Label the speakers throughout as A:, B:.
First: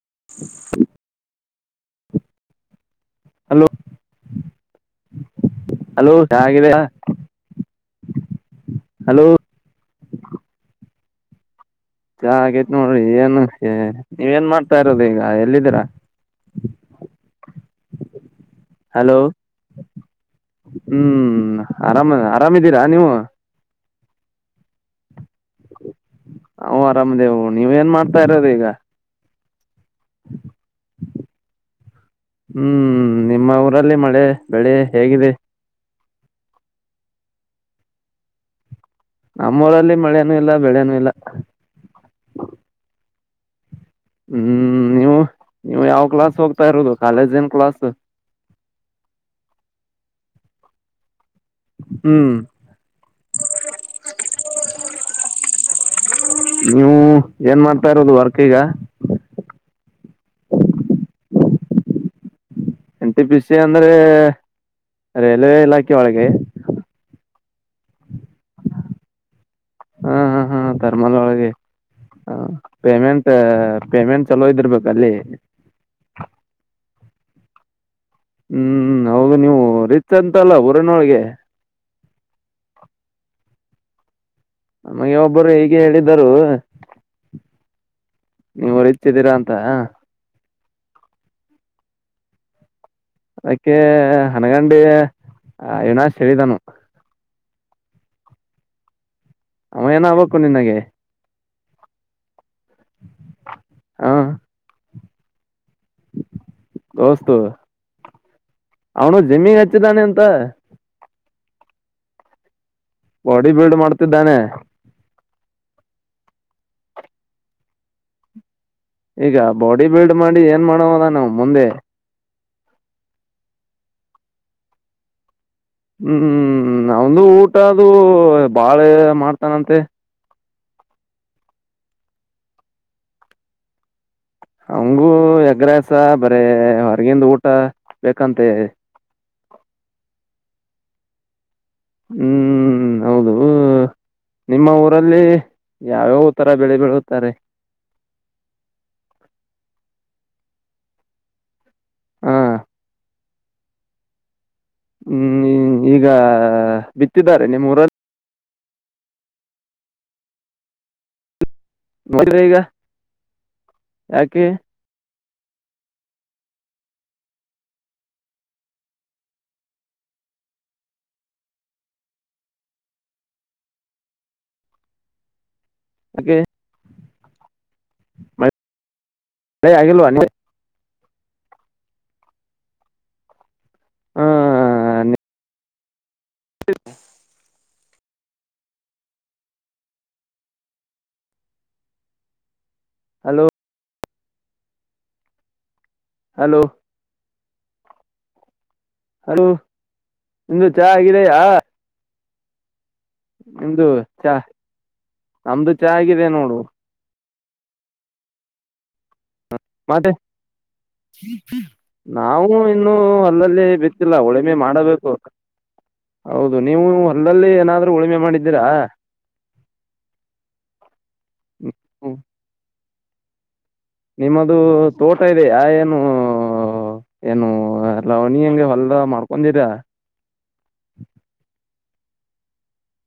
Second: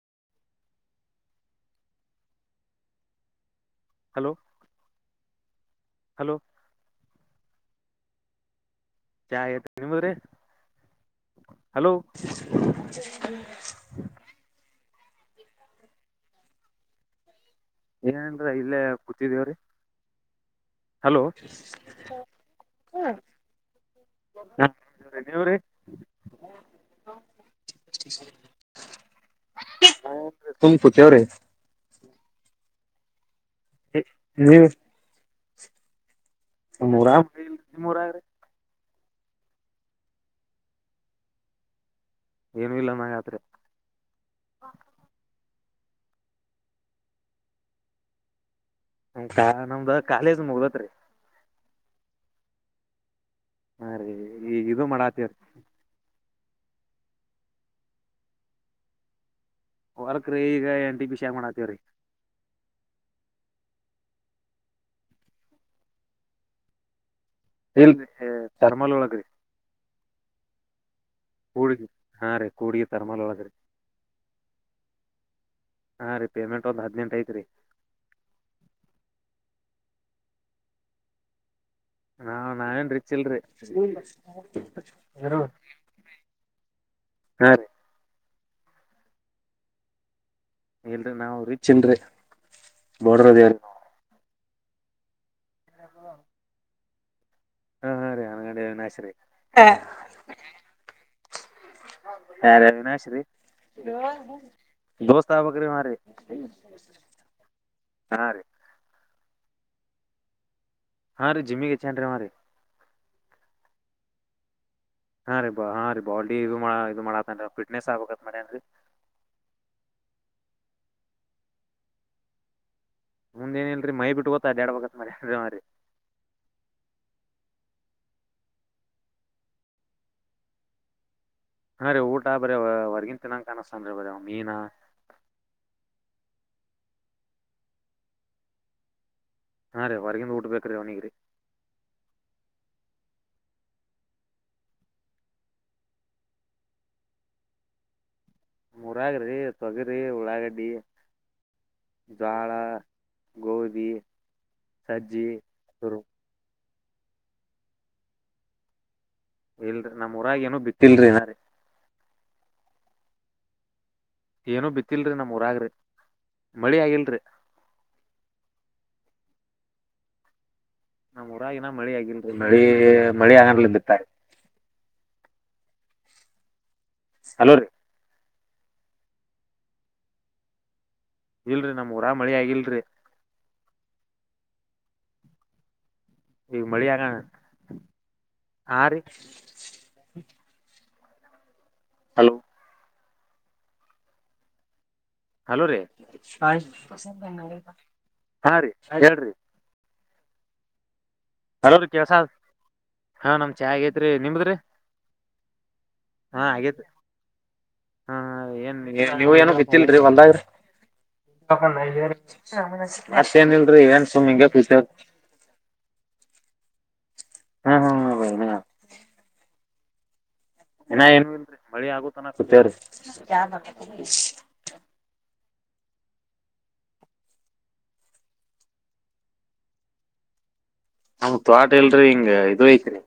A: [inaudible] hello
B: hello
A: hello ದಾಸಗಿದೆಯಾ
B: ಚಾ ಆಗ್ಯದ್ರಿ ನಿಮ್ರೀ
A: ಚಾ ಆೈತ್ ನೋಡ್ರಿ ಏನ್ ನೀವ ಏನ್ ಮಾಡ್ತಾ ಈಗ ಎಲ್ಲಿದ್ದೀರಾ
B: ಏನ್ ಇಲ್ಲ ಇಲ್ಲೇ
A: ಹಲೋ
B: ಕೂತಿದೀವ್ರಿ
A: ಹ್ಮ್ ಆರಾಮ ಆರಾಮಿದ್ದೀರಾ ನೀವು
B: ಹಾ
A: ಹ ಅರಾಮದೇವು ನೀವ ಏನ್ ಮಾಡ್ತಾ ಇರೋದು ಈಗ
B: ಹ ಸುಮ್ಕೂತವ್ರೆ
A: ಹ್ಮ್ ನಿಮ್ಮ ಊರಲ್ಲಿ ಮಳೆ ಬೆಳೆ ಹೇಗಿದೆ
B: ನಮಾ ಊರಾಗ ಇಲ್ಲ ರಿ ನಿಮ್ ಊರಾಗ್ರಿ
A: ನಮ್ಮೂಊರಲ್ಲಿ ಮಳೆನೂ ಇಲ್ಲ ಬೆಳೆನೂ ಇಲ್ಲ
B: ಏನು ಇಲ್ಲಮ್ಮ ಯಾತ್ರೆ
A: ಹ್ಮ್ ನೀವು ನೀವು ಯಾವ ಕ್ಲಾಸ್ ಹೋಗ್ತಾ ಇರೋದು ಕಾಲೇಜ ಏನ್ ಕ್ಲಾಸ್
B: ಕಾ ನಮ್ದ ಕಾಲೇಜ್ ಮುಗ್ದತ್ರಿ
A: ಹ್ಮ್
B: ಹಾ ರೀ ಈಗ ಇದು ಮಾಡಾತವರಿ
A: ನೀವು ಏನ ಮಾಡ್ತಾ ಯಿರೋಡು ವರ್ಕ್ ಈಗ
B: ಹೊರ್ಕ್ ರೀ ಈಗ ಎಂ ಟಿ ಬಿ ಶಿ ಮಾಡಾತೇವ್ರೀ
A: ಎನ್ ಟಿ ಪಿ ಸಿ ಅಂದ್ರೆ ರೈಲ್ವೆ ಇಲಾಖೆ ಒಳಗೆ
B: ಇಲ್ರಿ ತರ್ಮಲ್ ಒಳಗ್ರಿ
A: ಹಾ ಹಾ ಹಾ ತಾರ್ಮಲ್ ಒಳಗೆ
B: ಕೂಡ್ಗಿ ಹಾ
A: ಹ
B: ರೀ ಕೂಡ್ಗಿ ತರ್ಮಲ್
A: ಪೇಮೆಂಟ್
B: ಒಳಗ್ರಿ
A: ಪೇಮೆಂಟ್ ಚಲೋ ಇದಿರ್ಬೇಕ ಅಲ್ಲಿ
B: ಹಾ ರೀ ಪೇಮೆಂಟ್ ಒಂದು ಹದಿನೆಂಟ ಐತೆ ರೀ
A: ಹ್ಮ್ ಹೌದು ನೀವು ರಿಚ್ ಅಂತಲ್ಲ ಊರನೊಳ್ಗೆ
B: ನಾ ನಾವೇನ್ ರಿಚ್ಇಲ್ರಿ
A: ನಮಗೆ ಒಬ್ಬರು ಹೇಗೆ ಹೇಳಿದ್ದರು
B: ಹಾ ರೀ
A: ನೀವು್ ರಿಚಯಿದ್ದೀರಾ ಅಂತ
B: ಏನ್ರಿ ನಾವು ರಿಚ್ ಇಲ್ರಿ
A: ಯಾಕೆ ಹನಗಂಡಿ ಅವಿನಾಶ್ ಹೇಳಿದ್ನು
B: ಹಾ ಹಾ ಹಾನಗಂಡಿ ಅವಿನಾಶ್ ರಿ
A: ಅವ ಏನ್ ಆಗಬೇಕು ನಿಂಗೆ
B: ಯಾರ ವಿನಾಶ್ರೀ ದೋಸ್ತ ಆಬೇಕ
A: ದೋಸ್ತ್
B: ಹಾ ರೀ
A: ಅವನ ಜಮೀಹ ಹಚ್ಚಿ ಅಂತ
B: ಹಾ ರೀ ಜಿಮ್ಮಿನ್ ಹೆಚ್ಚ್ಯಾರೀ
A: ಬಾಡಿ ಬಿಲ್ಡ್ ಮಾಡ್ತಿದ್ದಾನೆ [unintelligible]
B: ಹಾಂ ಬ ಹಾ ರೀ ಬಾಡಿ ಇದು ಇದು ಮಾಡತ್ತನ್ ಟ್ನೆಸ್ ಆಗ್ಬೇಕತ್ ಮೇ ಅನ್ರಿ [unintelligible]
A: ಈಗ ಬಾಡಿ ಬಿಲ್ಡ್ ಮಾಡಿ ಏನ್ ಮಾಡೋದ ನಾ ಮುಂದೆ
B: ಮುಂದ್ ನ್ನಲ್ರರಿ ಮೈ ಬಿಟ್ಟು ಗೊತ ಅದೆಡ ಬಗತ್ರಿ ಮ್ರರಿ [unintelligible]
A: ಹ್ಮ್ ಅವಂದು ಊಟ ಅದು ಬಾಳ ಮಾಡ್ತಾನಂತೆ [unintelligible]
B: ಹಾ ರೀ ಊಟಾ ಬರೀ ಹೊರ್ಗಿನ್ ತಿಿನಾಕ ಕಾಣಿಸತನ್ೀ ಬರ [unintelligible]
A: ಹಂಗೂ ಎಗ್ರಾಸ ಬರ ಹೊರಗಿಂದ ಊಟ ಬೇಕಂತೆ
B: ಹಾ ರೀ ಹೊರಗಿಂದ ಊಟ ಬ ರೀ ಅವ್ನಿಿಗೆ ರೀ
A: ಹ್ಮ್ ಹೌದು [unintelligible] ಹ ನಿಮ್ಮ ಊರಲ್ಲಿ ಯಾವ್ಯಾವ ತರ ಬೇಳೆ ಬೆಳೆಯುತ್ತಾರೆ
B: ಮುರಾಗ್ರಿ ತೊಗರಿ ಉಳ್ಳಾಗಡ್ಡಿ
A: ಹಾ
B: ಜಾಳ [unintelligible] ಗೋಧಿ ಸಜ್ಜಿ
A: ಹ್ಮ್ ಈಗ ಬಿತ್ತಿದ್ದಾರೆ ನಿಮ್ಮೂರಲ್ಲಿ
B: ಇಲ್ರರಿ ನಮ್ ಉಊರಾಗ ಏನು ಬಿಟ್ಟಿಲ್ರಿ ನಾರೀ
A: ಮಗ [unintelligible]
B: ಏನುೂ ಬಿತ್ತಲ್ರಿ ನಮ ಊರಾಗ್ರಿ ಮಳಿ ಆಗಿಲ್ರಿ ನಮ್ ಊರಾಗಿನ ಮಳಿ ಆಗಿಲ್ರಿ ಮಳಿ ಮಳಿ ಆಗನ್ಲ ಬಿತ್ತ
A: ಓಕೆ [unintelligible]
B: ಹಲೋ ರೀ
A: ಮತ್ತು ಆಗಿಲ್ವ
B: ಇಲ್ರಿ ನಮ್ ಊರಾಗ [unintelligible] ಮಳಿ ಆಗಲ್ರಿರಿ
A: ಹ
B: ಈ ಮಿ ಆಕಣ ಹ ರೀ [unintelligible] ಹಲೋ
A: ಹಲೋ
B: ಹಲೋ ರೀ
A: ಹಲೋ
B: ಹಾ ರೀ ಹೇಳ್ರಿ
A: ಹಲೋ ನಿಮ್ದು ಚಾ ಆಗಿದ [unintelligible]
B: ಹಲೋ ರತಿಯ ಸಾ [unintelligible] ಹಾ ನಮ್ ಚಾ
A: ನಿಮ್ದು
B: ಆಗೇತ್ರಿ
A: ಚಾ
B: ನಿಮದ್ರಿ
A: ನಮ್ದು ಚಾ ಆಗಿದೆ
B: ಹಾ
A: ನೋಡು
B: ಆಗೇತ್ರಿ ಹಾ ಏನ್ ನೀವ ಏನ ಬಿತ್ತಿಲ್ರಿ
A: ಮತ್ತೆ
B: ಹೊಲ್ದಾಗ್ರಿ
A: ನಾವು ಇನ್ನುೂ
B: ಮತ್ತೇನ್
A: ಅಲ್ಲಲ್ಲಿ
B: ಇಲ್ರಿ ಏನ್
A: ಬಿತ್ತಿಲ್ಲ
B: ಸುಮ್ ಹಿಂಗೆ
A: ಉಳುಮೆ
B: ಕೂತೇವ್
A: ಮಾಡಬೇಕು ಹೌದು ನೀವು ಅಲ್ಲಲ್ಲಿ
B: ಹಾ
A: ಏನಾದ್ರೂ ಉಳುಮೆ
B: ಹಾ
A: ಮಾಡಿದ್ದೀರಾ
B: ಇನ ಏನು ಇಲ್ರರಿ ಮಳಿ
A: ಹ್ಮ್
B: ಆಗುತ್ನ ಕುತ್ರಿ [unintelligible] [inaudible]
A: ನಿಮ್ಮದು ತೋಟ ಇದೆ ಆ ಏನು ಏನು ಎ ಲವಣಿ ಹೆಂಗೆ ಹೊಲ್ದ ಮಾಡ್ಕೊಂಡೀರ [unintelligible]
B: ನಮ್ತ್ ಆಟ ಎಲ್ರಿ ಹಿಂಗ ಇ ಐತ್ರಿ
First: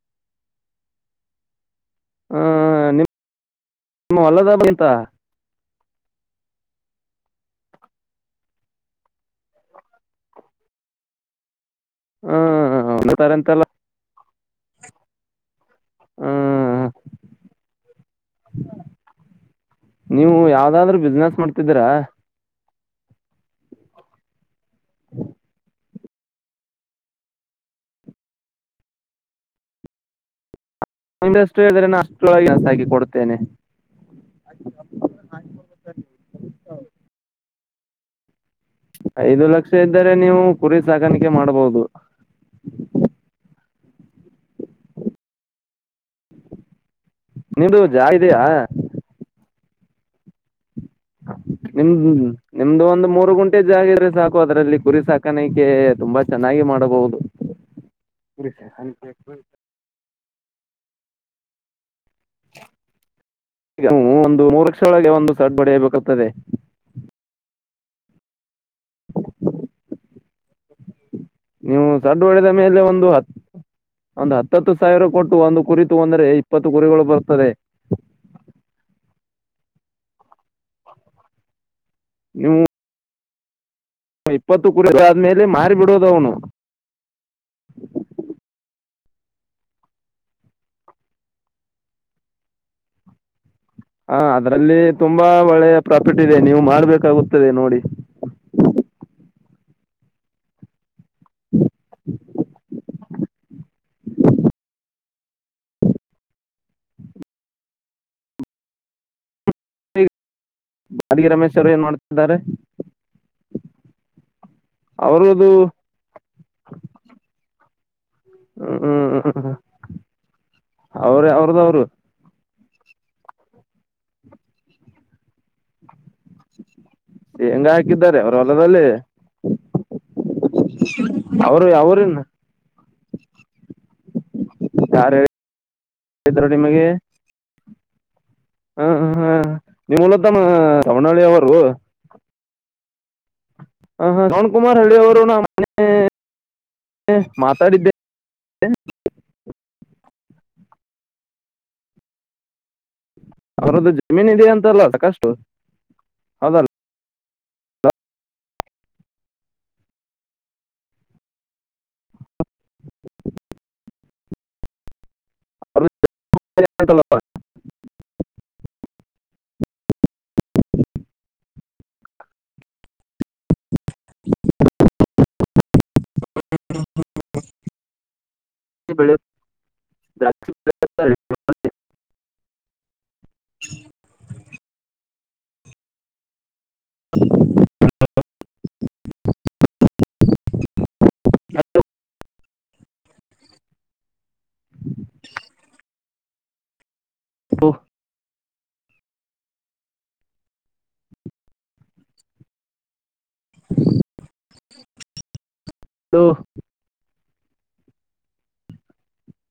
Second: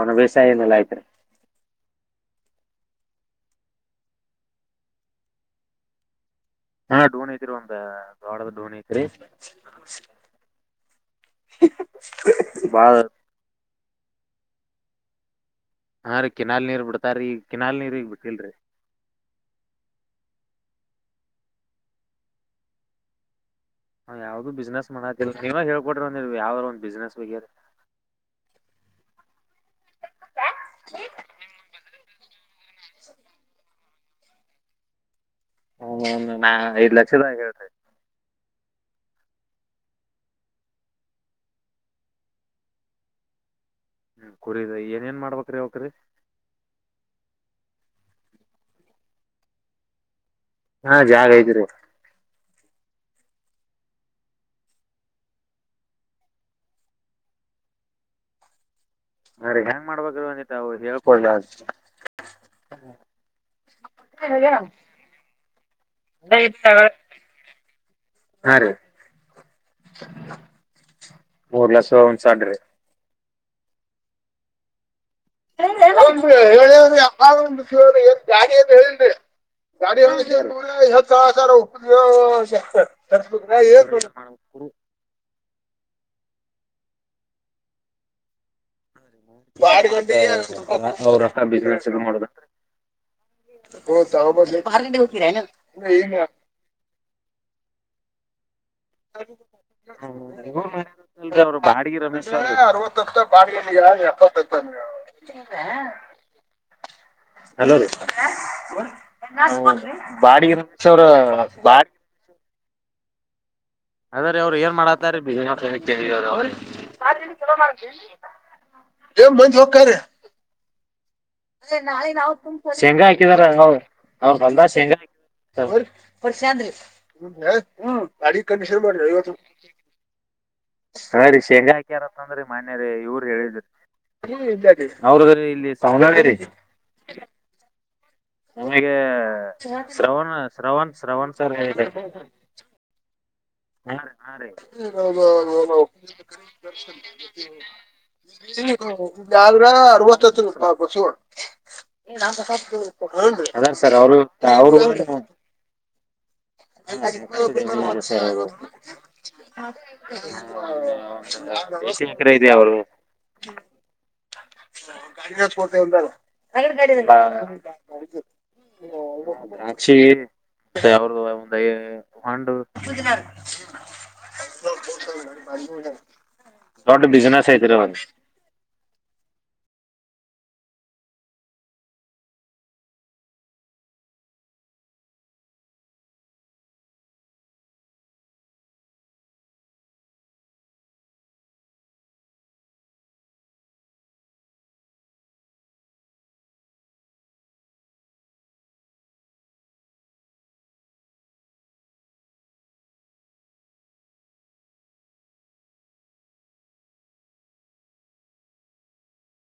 B: ಒನ ಬೇಸಾಯ ಏನೆಲ್ಲಾ ಐತ್ರಿ [unintelligible]
A: ಹ ನಿ ನಿಮ್ಮ ಹೊಲದ ಬಂತ
B: ಹಾ ಡೋನಿ ಐತ್ರಿ ಒಂದ ಗೋಡದ ಡೋನಿ ಐತ್ರಿ [unintelligible]
A: ಹಾ
B: ಬಾಳ
A: ಅವ ತಾರೆಂತೆಲ್ಲ
B: ಹಾ ರೀ ಕಿನಲ್ ನೀರ್
A: ಹ್ಮ್
B: ಬಿಡ್ತಾಾರೀ ಈ ಕಿನಲ್ ನೀರ್ ಈಗ್ ಬಿಟ್ಟಲ್ರಿ
A: ನೀವು ಯಾವ್ದಾದ್ರು ಬಿಸ್ನೆಸ್ ಮಾಡ್ತಿದೀರಾ
B: ಯಾವ್ದು ಬಿಸ್ನೆಸ್ ಮಾಡದಿಲ್ಲ ನೀವ ಹೋಗಬ್ರ ಯಾವ ಒಂದ ಬಿಸ್ನೆಸ್ ಬ
A: ಮ ಅಷ್ಟು ಹೇಳಿದ್ರೆ ನು ಅಷ್ಟ್ರೊಳಗೆ ಎಸ ಹಾಕಿ ಕೊಡುತ್ತೇನೆ
B: ಹ ನಾ ಐದ್ ಲಕ್ಷದಾಗ ಹೇಳ್ತಿ
A: ಐದು ಲಕ್ಷ ಇದ್ದರೆ ನೀವು ಕುರಿ ಸಾಕಾಣಿಕೆ ಮಾಡ್ಬೋುದು
B: ಹ್ಮ್ ಕುರಿದ ಏನ್ ಏನ್ ಮಾಡ್ಬೇಕ್ರಿ ಯಕ್ರೀ
A: ನೀ್ದ ಜಾ ಇದ ಇದಯಾ [unintelligible]
B: ಹಾ ಜಾಗ ಐತ್ರಿ
A: ನಿಮ್ ನಿಮ್ದು ಒಂದ್ ಮೂರು ಗುಂಟೆ ಜಾಗಿದ್ರೆ ಸಾಕು ಅದರಲ್ಲಿ ಕುರಿ ಸಾಕಾಣಿಕೆ ತುಂಬಾ ಚೆನ್ನಾಗಿ ಮಾಡಬಹುದು ಬಷ ಹ
B: ವು ಹೇಳ್ಕೊಳ್
A: ಈಗವು ಒಂದು ಮೂರು ಲಕ್ಷೊಳಗೆ ಒಂದು ಸರ್ಟ್ ಬಡೆಯಬೇಕುತ್ತದೆ
B: ಹಾ ರೀ ಮೂರ್
A: ನೀವು
B: ಲಕ್ಷ ಒಂದ್
A: ಸಡ್ಡು ಒಡೆದ
B: ಸಡ್ರಿ
A: ಮೇಲೆ ಒಂದು ಹತ್ತು ಒಂದು ಹತ್ತತ್ತು ಸಾವಿರ ಕೊಟ್ಟು ಒಂದು ಕುರಿ
B: ಒ
A: ತಗೊಂಡ್ರೆ
B: ಹೇಳ್ಯ್ರಿ
A: ಇಪ್ಪತ್ತು
B: ಒ್ರಏನ್
A: ಕುರಿಗಳು ಬರ್ತದೆ
B: ಜಾಗ ಅಏನ್ ಹೇಳಲ್ ಗಾಡಿ ಸರ
A: ನೀವು
B: ಉಗ
A: ಇಪ್ಪತ್ತು ಕುರಿ ಆದ್ಮೇಲೆ ಮಾರಿ ಬಿಿಡೋದ ಅವನು
B: ಅವ್ರಸ ಬಿಸಿನಸ್ ಮಾಡೋಬೇಕ
A: ಹ ಅದ್ರಲ್ಲಿ ತುಂಬಾ ಒಳ್ಳೆಯ
B: ಈಗ
A: ಪ್ರಾಫಿಟ್ ಇದೆ ನೀವು ಮಾಡ್ಬೇಕಾಗುತ್ತದೆ ನೋಡಿ
B: ಹ್ಮಲ್ ಅವರು ಬಾಡಿಗೆ ರಮೇಶ್ ಅವ ಬಿಗೆಪ್ಪ ಲೋ ರೀ ಬಾಡಿ ಅವರ
A: ಅಡಿಗೆ ರಮೇಶ್ ಅವರು
B: ಬಾ
A: ಏನ್ ಮಾಡ್ತಿದ್ದಾರೆ
B: ಅದ್ರೀ ಅವ್ರು ಏನ್ ಮಾಡಾತಾರ
A: ಅವರದು
B: ಜ ಮಂಜವ ಕೆ
A: ಅವ್ರ ಅವ್ರದ ಅವರು
B: ಶೇಂಗಾ ಹಾಕಿದಾರ ಅವ್ರ ಅಲ್ದ ಶೇಂಗಾ ಹಾಕ
A: ಹೆಂಗ ಹಾಕಿದ್ದಾರೆ
B: ಗಾ
A: ಅವ್ರ
B: ಕಂಡಷನ್
A: ಹೊಲದಲ್ಲಿ
B: ಮಾಡತ್ತು ಸರಿ
A: ಅವರು ಅವ್ರನ್ನ
B: ಶೇಗಾಕ್ಯಾರತ್ಂದ್ರಿ ಮನ್ಯ ರ ಇವ್ರ ಹೇಳಿದ್ರಿ ಅವ್ರ ಇಲ್ಲಿ ಸ
A: ಇದ್ರೋ ನಿಮಗೆ
B: ನಮಗೆ
A: ಹ್ಮ್ ಹ್ಮ್ ಹ್ಮ್ ನೀವು
B: ಶ್ರವಣ
A: ಮೂಲತಃ
B: ಶ್ರವಣ್
A: ಸವಣಳ್ಳಿ
B: ಶ್ರವಣ್
A: ಅವರು
B: ಸರ್ ಹೇಳ ಹಾ ಹಾ
A: ಶ್ರವಣ್ ಕುಮಾರ್ ಹಳ್ಳಿ
B: ರೌ
A: ಅವರು ನಾ
B: [unintelligible]
A: ಮಾತಾಡಿದ್ದೆ
B: ಯ್ರ ಅರವತ್ತತ್ತುಸ [unintelligible] ಅದ
A: ಅವರದ್ದು
B: ಸರ್ ಅವರು
A: ಜಮೀನ್ ಇದೆ
B: ಅವರು
A: ಅಂತಲ್ಲ ಸಾಕಷ್ಟು ಹೌದಲ್ಲ
B: ಮಸ ಎಕರೆ ಇದಾ ಅವರು
A: ಅವ್ರದ್ದು ಅಂತಲ್ಲ
B: [unintelligible] ಾಕ್ಷಿ [unintelligible] ಮತ್ತ ಯಾವ್ರ್ದ ಒಂದು ಹಂಡ [unintelligible] ತಡ್ ಬಿಜನೆಸ್ ಹರ ಮ [unintelligible]
A: ಬೆಳ ದಾಕ್ಷ ಹ [unintelligible] ಹ [unintelligible] ಹ್ [unintelligible] ಹ [unintelligible]